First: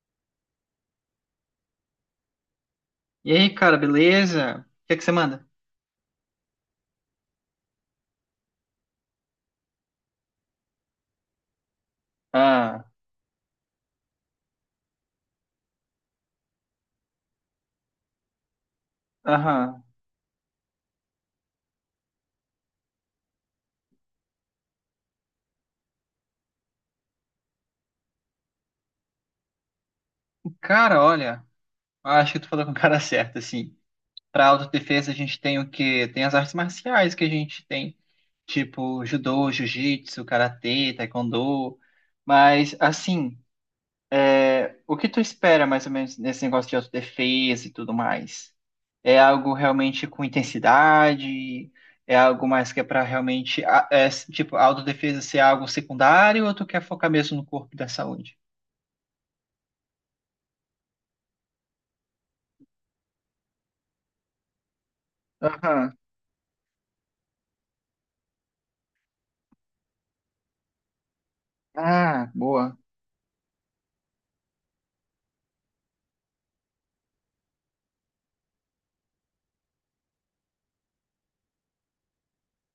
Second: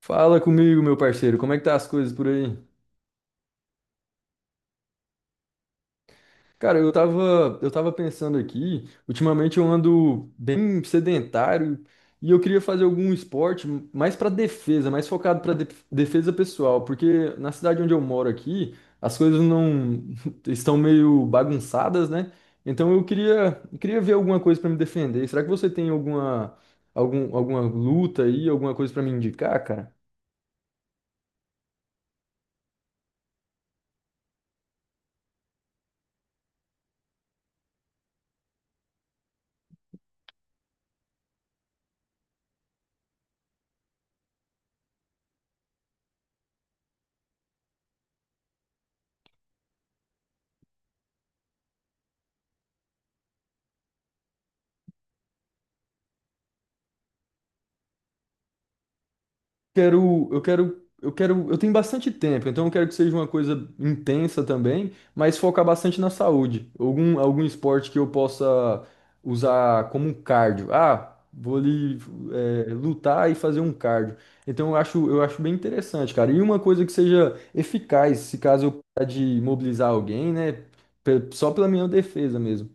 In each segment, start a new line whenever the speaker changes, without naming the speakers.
Fala comigo, meu parceiro, como é que tá as coisas por aí?
E aí, cara, beleza? O que é que você manda?
Cara, eu tava pensando aqui, ultimamente eu ando bem sedentário e eu queria
Ah,
fazer algum esporte mais pra defesa, mais focado pra defesa pessoal, porque na cidade onde eu moro aqui, as coisas
aham.
não estão meio bagunçadas, né? Então eu queria ver alguma coisa pra me defender. Será que você tem alguma luta aí, alguma coisa pra me indicar, cara?
Cara, olha, acho que tu falou com o cara certo, assim. Pra autodefesa a gente tem o quê? Tem as artes marciais que a gente tem, tipo judô, jiu-jitsu, karatê, taekwondo. Mas, assim, é, o que tu espera mais ou menos nesse negócio de autodefesa e tudo mais? É algo realmente com intensidade? É algo mais que é pra realmente, tipo, a autodefesa ser algo secundário ou tu quer focar mesmo no corpo e da saúde?
Quero, eu quero, eu tenho bastante tempo, então eu quero que seja uma coisa intensa também, mas focar
Aham.
bastante na saúde. Algum esporte que eu possa usar como um cardio. Ah, vou ali,
Ah, boa.
lutar e fazer um cardio. Então eu acho bem interessante, cara. E uma coisa que seja eficaz, se caso eu precisar de mobilizar alguém, né? Só pela minha defesa mesmo.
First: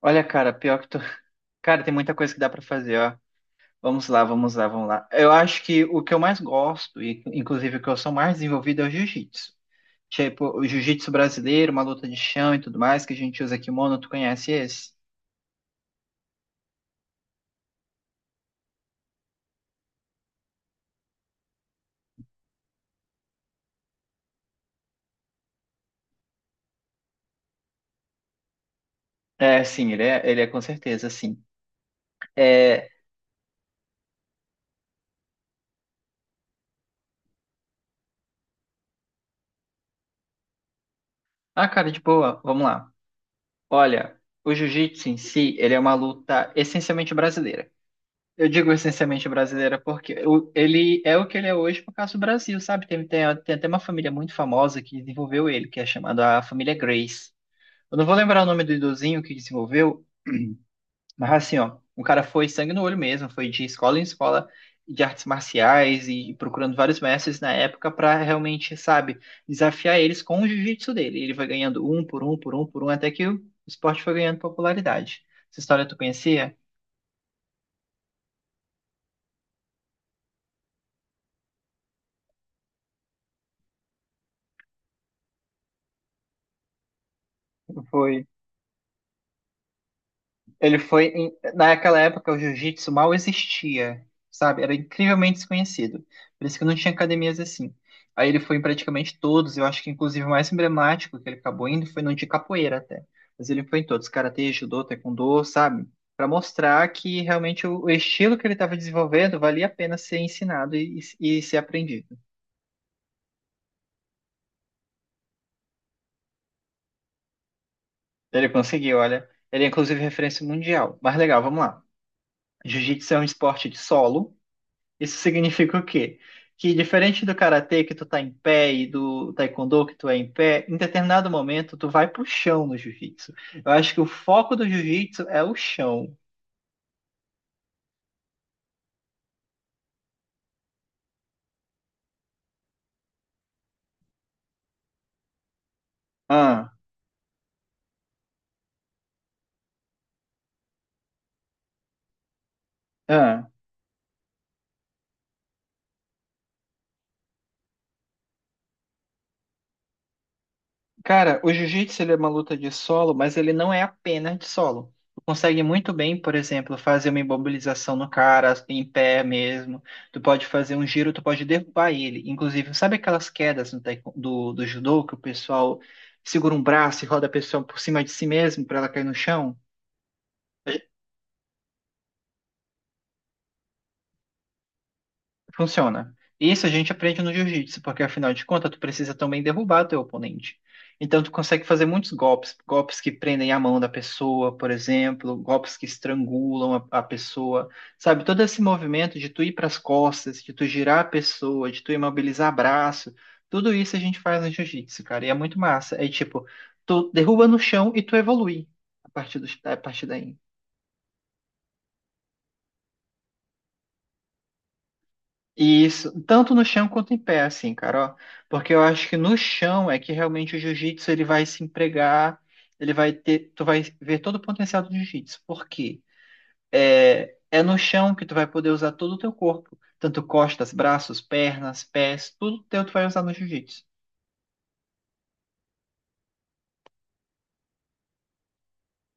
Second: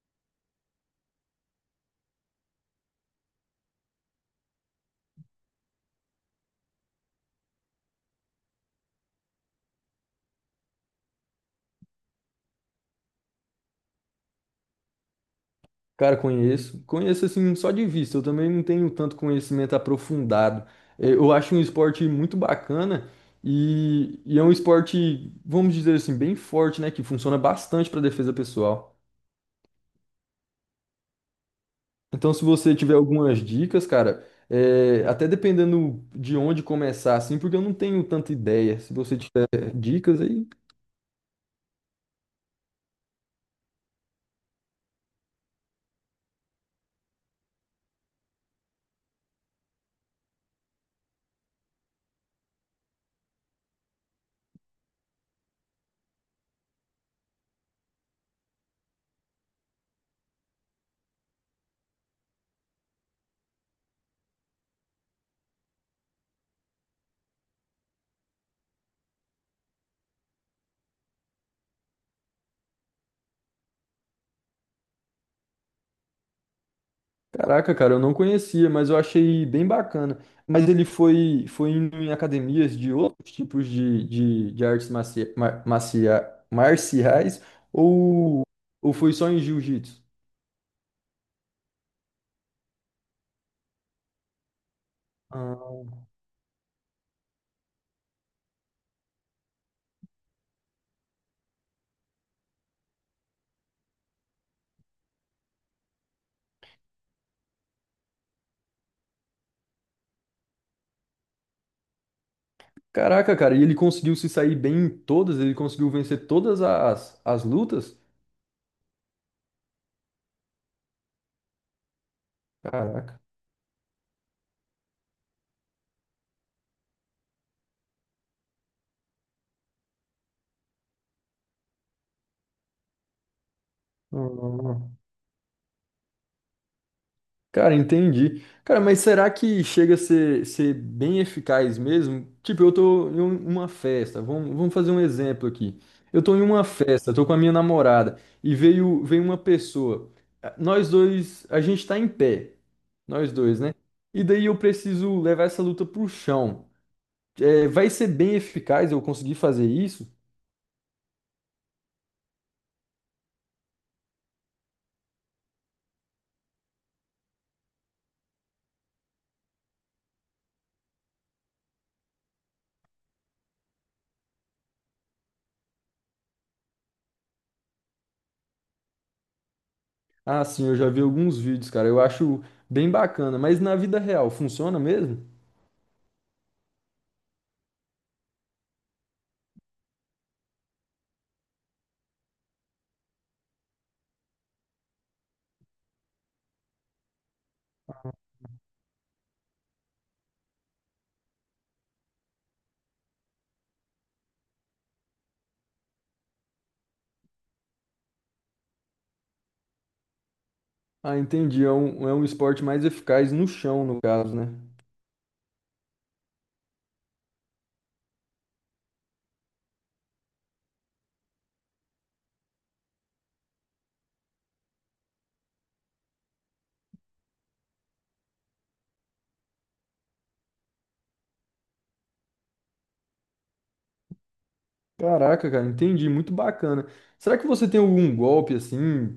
Olha, cara, pior que tu. Cara, tem muita coisa que dá pra fazer, ó. Vamos lá, vamos lá, vamos lá. Eu acho que o que eu mais gosto, e inclusive o que eu sou mais desenvolvido é o jiu-jitsu. Tipo, o jiu-jitsu brasileiro, uma luta de chão e tudo mais, que a gente usa kimono, tu conhece esse?
Cara, conheço. Conheço assim só de vista. Eu também não tenho tanto conhecimento aprofundado. Eu acho um esporte muito bacana e é um esporte, vamos dizer assim, bem forte, né? Que funciona bastante para defesa pessoal.
É, sim, ele é com certeza, sim.
Então, se você
É...
tiver algumas dicas, cara, até dependendo de onde começar, assim, porque eu não tenho tanta ideia. Se você tiver dicas aí.
Ah, cara, de boa, vamos lá. Olha, o jiu-jitsu em si, ele é uma luta essencialmente brasileira. Eu digo essencialmente brasileira porque ele é o que ele é hoje por causa do Brasil, sabe? Tem até uma família muito famosa que desenvolveu ele, que é chamada a família Grace. Eu não vou lembrar o nome do idosinho que desenvolveu, mas assim, ó, o cara foi sangue no olho mesmo, foi de escola em escola de artes marciais e procurando vários mestres na época para realmente, sabe, desafiar eles com o jiu-jitsu dele. Ele vai ganhando um por um, por um, por um, até que o esporte foi ganhando popularidade. Essa história tu conhecia?
Caraca, cara, eu não conhecia, mas eu achei bem bacana. Mas ele foi, foi indo em academias de outros tipos de artes marcia, mar- marcia- marciais
Foi.
ou, ou foi só em jiu-jitsu?
Ele foi. Naquela época, o jiu-jitsu mal existia, sabe? Era incrivelmente
Ah.
desconhecido. Por isso que não tinha academias assim. Aí ele foi em praticamente todos. Eu acho que, inclusive, o mais emblemático que ele acabou indo foi no de capoeira até. Mas ele foi em todos: karatê, judô, taekwondo, sabe? Para mostrar que realmente o estilo que ele estava desenvolvendo valia a pena ser ensinado e ser aprendido.
Caraca, cara, e ele conseguiu se sair bem em todas? Ele conseguiu vencer todas as lutas?
Ele conseguiu, olha. Ele é, inclusive, referência mundial. Mas legal, vamos lá. Jiu-jitsu é
Caraca.
um esporte de solo. Isso significa o quê? Que diferente do karatê que tu tá em pé e do taekwondo que tu é em pé, em determinado momento tu vai pro chão no jiu-jitsu. Eu acho que o foco do jiu-jitsu é o chão.
Cara, entendi. Cara, mas será que chega a ser bem eficaz mesmo? Tipo, eu tô em uma festa, vamos fazer um exemplo aqui. Eu tô em uma
Ah,
festa, tô com a minha namorada, e veio uma pessoa. Ah, nós dois, a gente tá em pé, nós
ah.
dois, né? E daí eu preciso levar essa luta pro chão. É, vai ser bem eficaz eu conseguir fazer isso?
Cara, o jiu-jitsu ele é uma luta de solo, mas ele não é apenas de solo. Tu consegue muito bem, por exemplo, fazer uma imobilização no cara, em pé mesmo. Tu pode fazer um giro, tu pode derrubar ele. Inclusive, sabe aquelas quedas no taekw- do judô que o pessoal segura um braço e roda a pessoa por cima de si mesmo para ela cair no chão?
Ah, sim, eu já vi alguns vídeos, cara, eu acho bem bacana, mas na vida real, funciona mesmo?
Funciona. Isso a gente aprende no jiu-jitsu, porque afinal de contas, tu precisa também derrubar teu oponente. Então, tu consegue fazer muitos golpes, golpes que prendem a mão da pessoa, por exemplo, golpes que estrangulam a pessoa, sabe? Todo esse movimento de tu ir para as costas, de tu girar a pessoa, de tu imobilizar braço, tudo isso a gente faz no jiu-jitsu, cara, e é muito massa. É tipo, tu derruba no chão e tu evolui a partir daí.
Ah, entendi. É é um esporte mais eficaz no chão, no caso, né?
Isso, tanto no chão quanto em pé, assim, cara, ó. Porque eu acho que no chão é que realmente o jiu-jitsu ele vai se empregar, tu vai ver todo o potencial do jiu-jitsu. Por quê? É no chão que tu vai poder usar todo o teu corpo, tanto costas, braços, pernas, pés, tudo teu tu vai usar no jiu-jitsu.
Caraca, cara, entendi. Muito bacana. Será que você tem algum golpe assim?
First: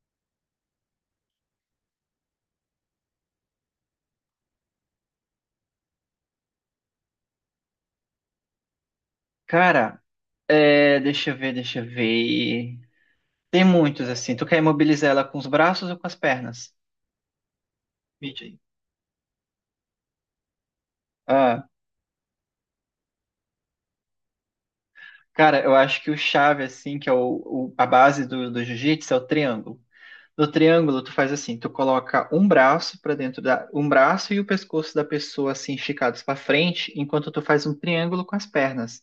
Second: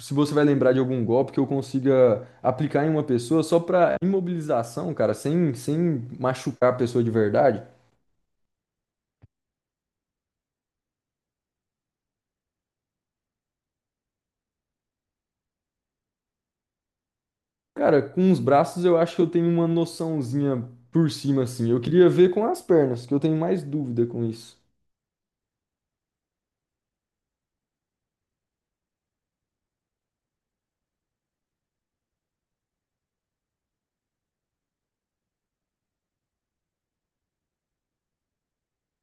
Se você vai lembrar de algum golpe que eu consiga aplicar em uma pessoa só pra imobilização, cara, sem machucar a pessoa de verdade?
Cara, é, deixa eu ver, deixa eu ver. Tem muitos assim. Tu quer imobilizar ela com os braços ou com as pernas?
Cara, com os
Vídeo aí.
braços eu acho que eu tenho uma noçãozinha por cima,
Ah,
assim. Eu queria ver com as pernas, que eu tenho mais dúvida com isso.
cara, eu acho que o chave, assim, que é a base do jiu-jitsu é o triângulo. No triângulo, tu faz assim, tu coloca um braço um braço e o pescoço da pessoa assim esticados para frente, enquanto tu faz um triângulo com as pernas,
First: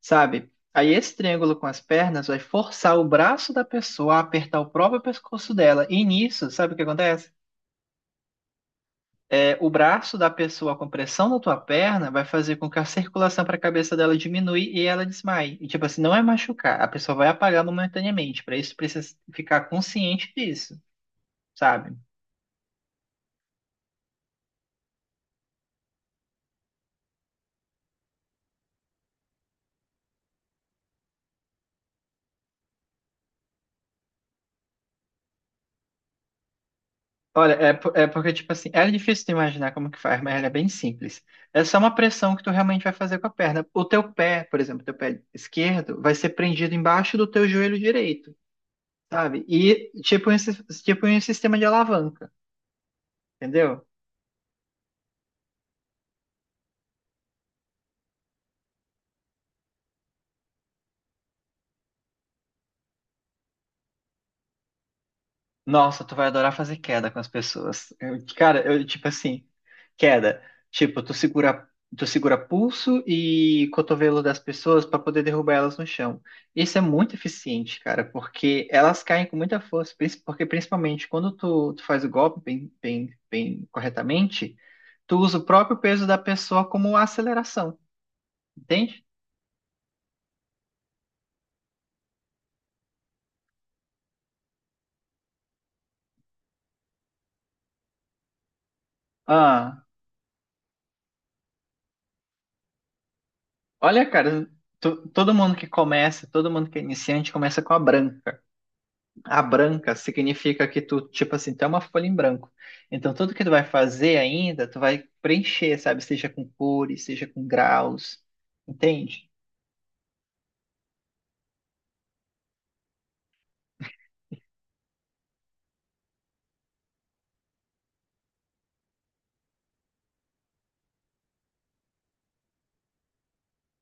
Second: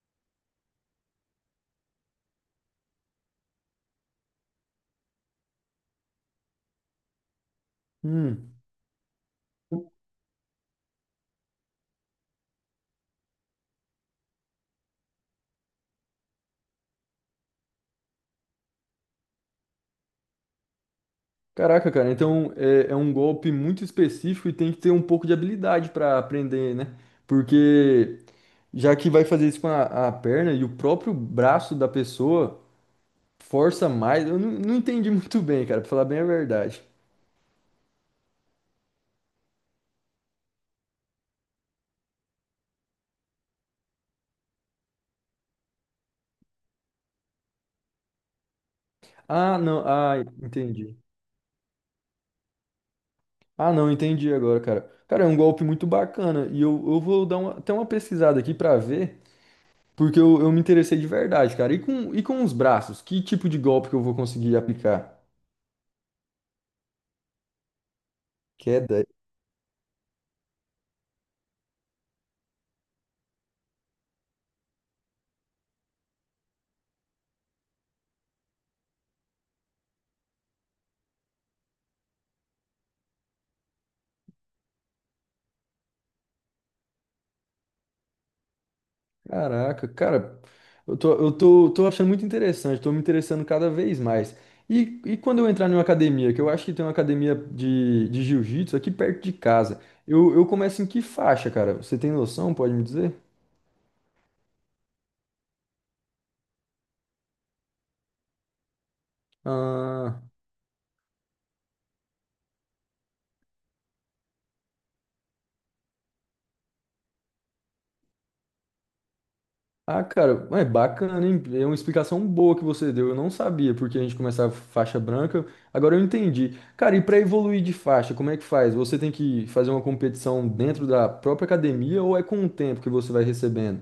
sabe? Aí esse triângulo com as pernas vai forçar o braço da pessoa a apertar o próprio pescoço dela. E nisso, sabe o que acontece?
Hum.
O braço da pessoa com pressão na tua perna vai fazer com que a circulação para a cabeça dela diminui e ela desmaie. E, tipo assim, não é machucar, a pessoa vai apagar momentaneamente. Para isso, precisa ficar consciente disso,
Caraca,
sabe?
cara, então é um golpe muito específico e tem que ter um pouco de habilidade para aprender, né? Porque já que vai fazer isso com a perna e o próprio braço da pessoa força mais, eu não, não entendi muito bem, cara, pra falar bem a verdade.
Olha, é porque, tipo assim, é difícil de imaginar como que faz, mas ela é bem simples. É só uma pressão que tu realmente vai fazer com a perna. O teu pé, por exemplo, teu pé esquerdo, vai ser prendido embaixo do teu joelho direito, sabe?
Ah, não,
E
ah, entendi.
tipo um sistema de alavanca,
Ah,
entendeu?
não, entendi agora, cara. Cara, é um golpe muito bacana e eu vou dar até uma pesquisada aqui pra ver, porque eu me interessei de verdade, cara. E com os braços, que tipo de golpe que eu vou conseguir aplicar?
Nossa, tu vai adorar fazer queda com as pessoas. Cara, eu,
Queda?
tipo assim, queda. Tipo, tu segura pulso e cotovelo das pessoas para poder derrubar elas no chão. Isso é muito eficiente, cara, porque elas caem com muita força, porque principalmente quando tu faz o golpe bem, bem, bem corretamente, tu usa o próprio peso da pessoa como aceleração, entende?
Caraca, cara, tô achando muito interessante, tô me interessando cada vez mais. E quando eu entrar numa academia, que eu acho que tem uma academia de jiu-jitsu aqui perto de casa,
Ah,
eu começo em que faixa, cara? Você tem noção, pode me dizer?
olha, cara, todo mundo que começa, todo mundo que é iniciante começa com a branca. A branca
Ah,
significa que tu, tipo assim, tu é uma folha em branco. Então, tudo que tu vai fazer ainda, tu vai preencher, sabe? Seja com cores, seja com graus, entende?
ah, cara, é bacana, hein? É uma explicação boa que você deu. Eu não sabia porque a gente começava faixa branca. Agora eu entendi. Cara, e para evoluir de faixa, como é que faz? Você tem que fazer uma competição dentro da própria academia ou é com o tempo que você vai recebendo?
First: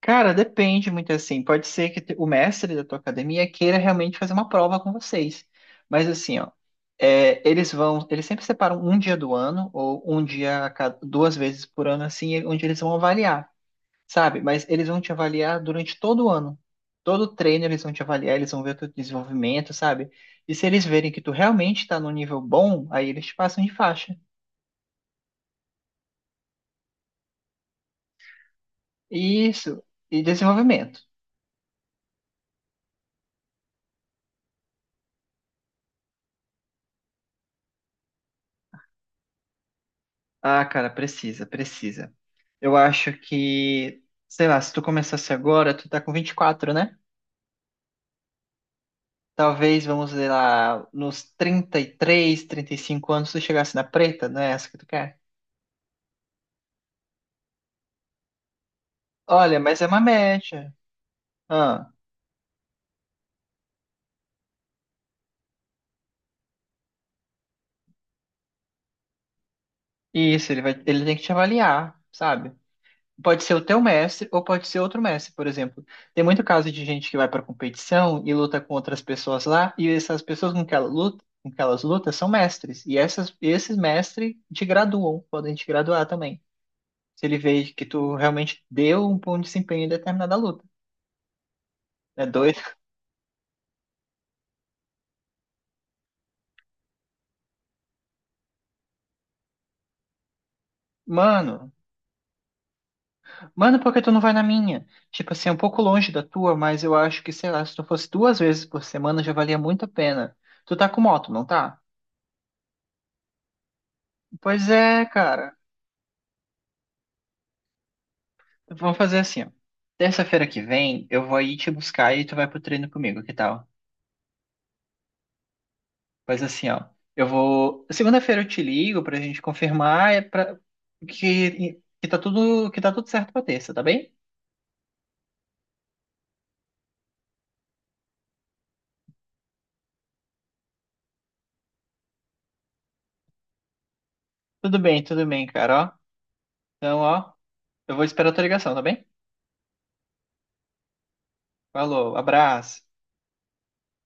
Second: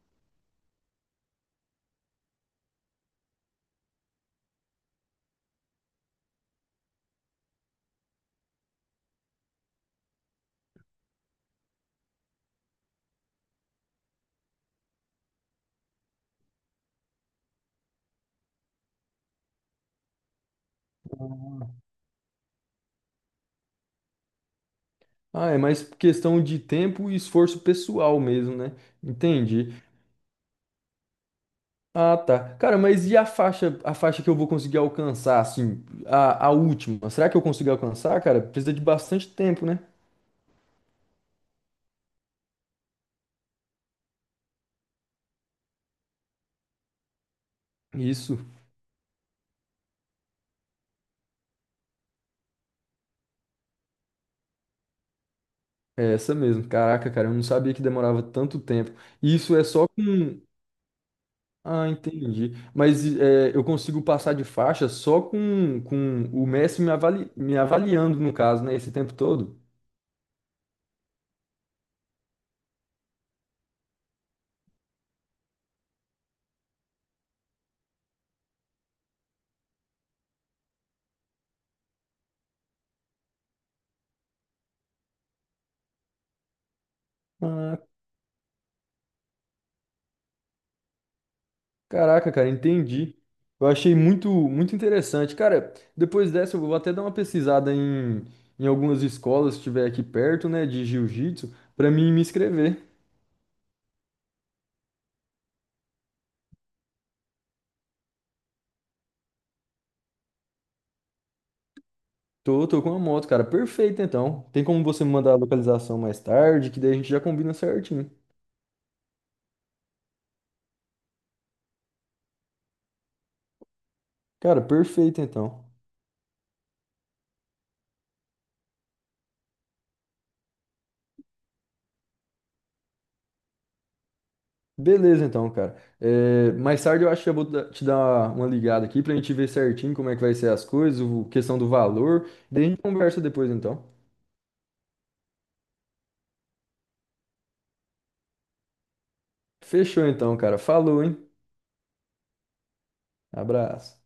Cara, depende muito assim. Pode ser que o mestre da tua academia queira realmente fazer uma prova com vocês. Mas assim, ó, eles sempre separam um dia do ano, ou um dia a cada, duas vezes por ano, assim, onde eles vão avaliar, sabe? Mas eles vão te avaliar durante todo o ano. Todo treino eles vão te avaliar, eles vão ver o teu desenvolvimento, sabe? E se eles verem que tu realmente está num nível bom, aí eles te passam de faixa.
Ah, é mais questão de tempo e esforço pessoal mesmo, né? Entendi.
Isso, e desenvolvimento.
Ah, tá. Cara, mas e a faixa que eu vou conseguir alcançar, assim, a última? Será que eu consigo alcançar, cara? Precisa de bastante tempo, né?
Ah, cara, precisa, precisa. Eu acho que, sei lá, se tu começasse agora, tu tá com 24, né?
Isso,
Talvez, vamos dizer lá, nos 30, 33, 35 anos, tu chegasse na preta, não é essa que tu quer?
é essa mesmo. Caraca, cara, eu não sabia que demorava tanto tempo. E isso
Olha,
é
mas é
só
uma
com.
média.
Ah,
Ah,
entendi. Mas é, eu consigo passar de faixa só com o mestre me me avaliando, no caso, né? Esse tempo todo?
isso, ele tem que te avaliar, sabe? Pode ser o teu mestre ou pode ser outro mestre, por exemplo. Tem muito caso de gente que vai para competição e luta com outras pessoas lá, e essas pessoas com que ela luta, com que elas lutam são mestres. E esses mestres te graduam, podem te graduar também. Se ele vê
Ah,
que tu realmente deu um bom desempenho em determinada luta. É
caraca, cara,
doido.
entendi. Eu achei muito interessante. Cara, depois dessa eu vou até dar uma pesquisada em, em algumas escolas, se tiver aqui perto, né, de jiu-jitsu,
Mano,
pra mim me inscrever.
mano, por que tu não vai na minha? Tipo assim, é um pouco longe da tua, mas eu acho que, sei lá, se tu fosse duas vezes por semana já valia muito a pena. Tu tá com moto, não tá?
Tô, tô com a moto, cara. Perfeito, então. Tem
Pois
como
é,
você me mandar a
cara.
localização mais tarde, que daí a gente já combina certinho.
Vamos fazer assim, ó. Terça-feira que vem, eu vou aí te buscar e tu vai pro treino comigo, que tal?
Cara, perfeito, então.
Faz assim, ó. Eu vou. Segunda-feira eu te ligo pra gente confirmar é pra... que... que tá tudo certo pra terça, tá bem?
Beleza, então, cara. É, mais tarde eu acho que eu vou te dar uma ligada aqui pra gente ver certinho como é que vai ser as coisas, questão do valor. Daí a gente conversa depois, então.
Tudo bem, tudo bem, cara, ó. Então, ó, eu vou esperar a tua ligação, tá bem?
Fechou, então, cara. Falou, hein?
Falou, abraço.
Abraço.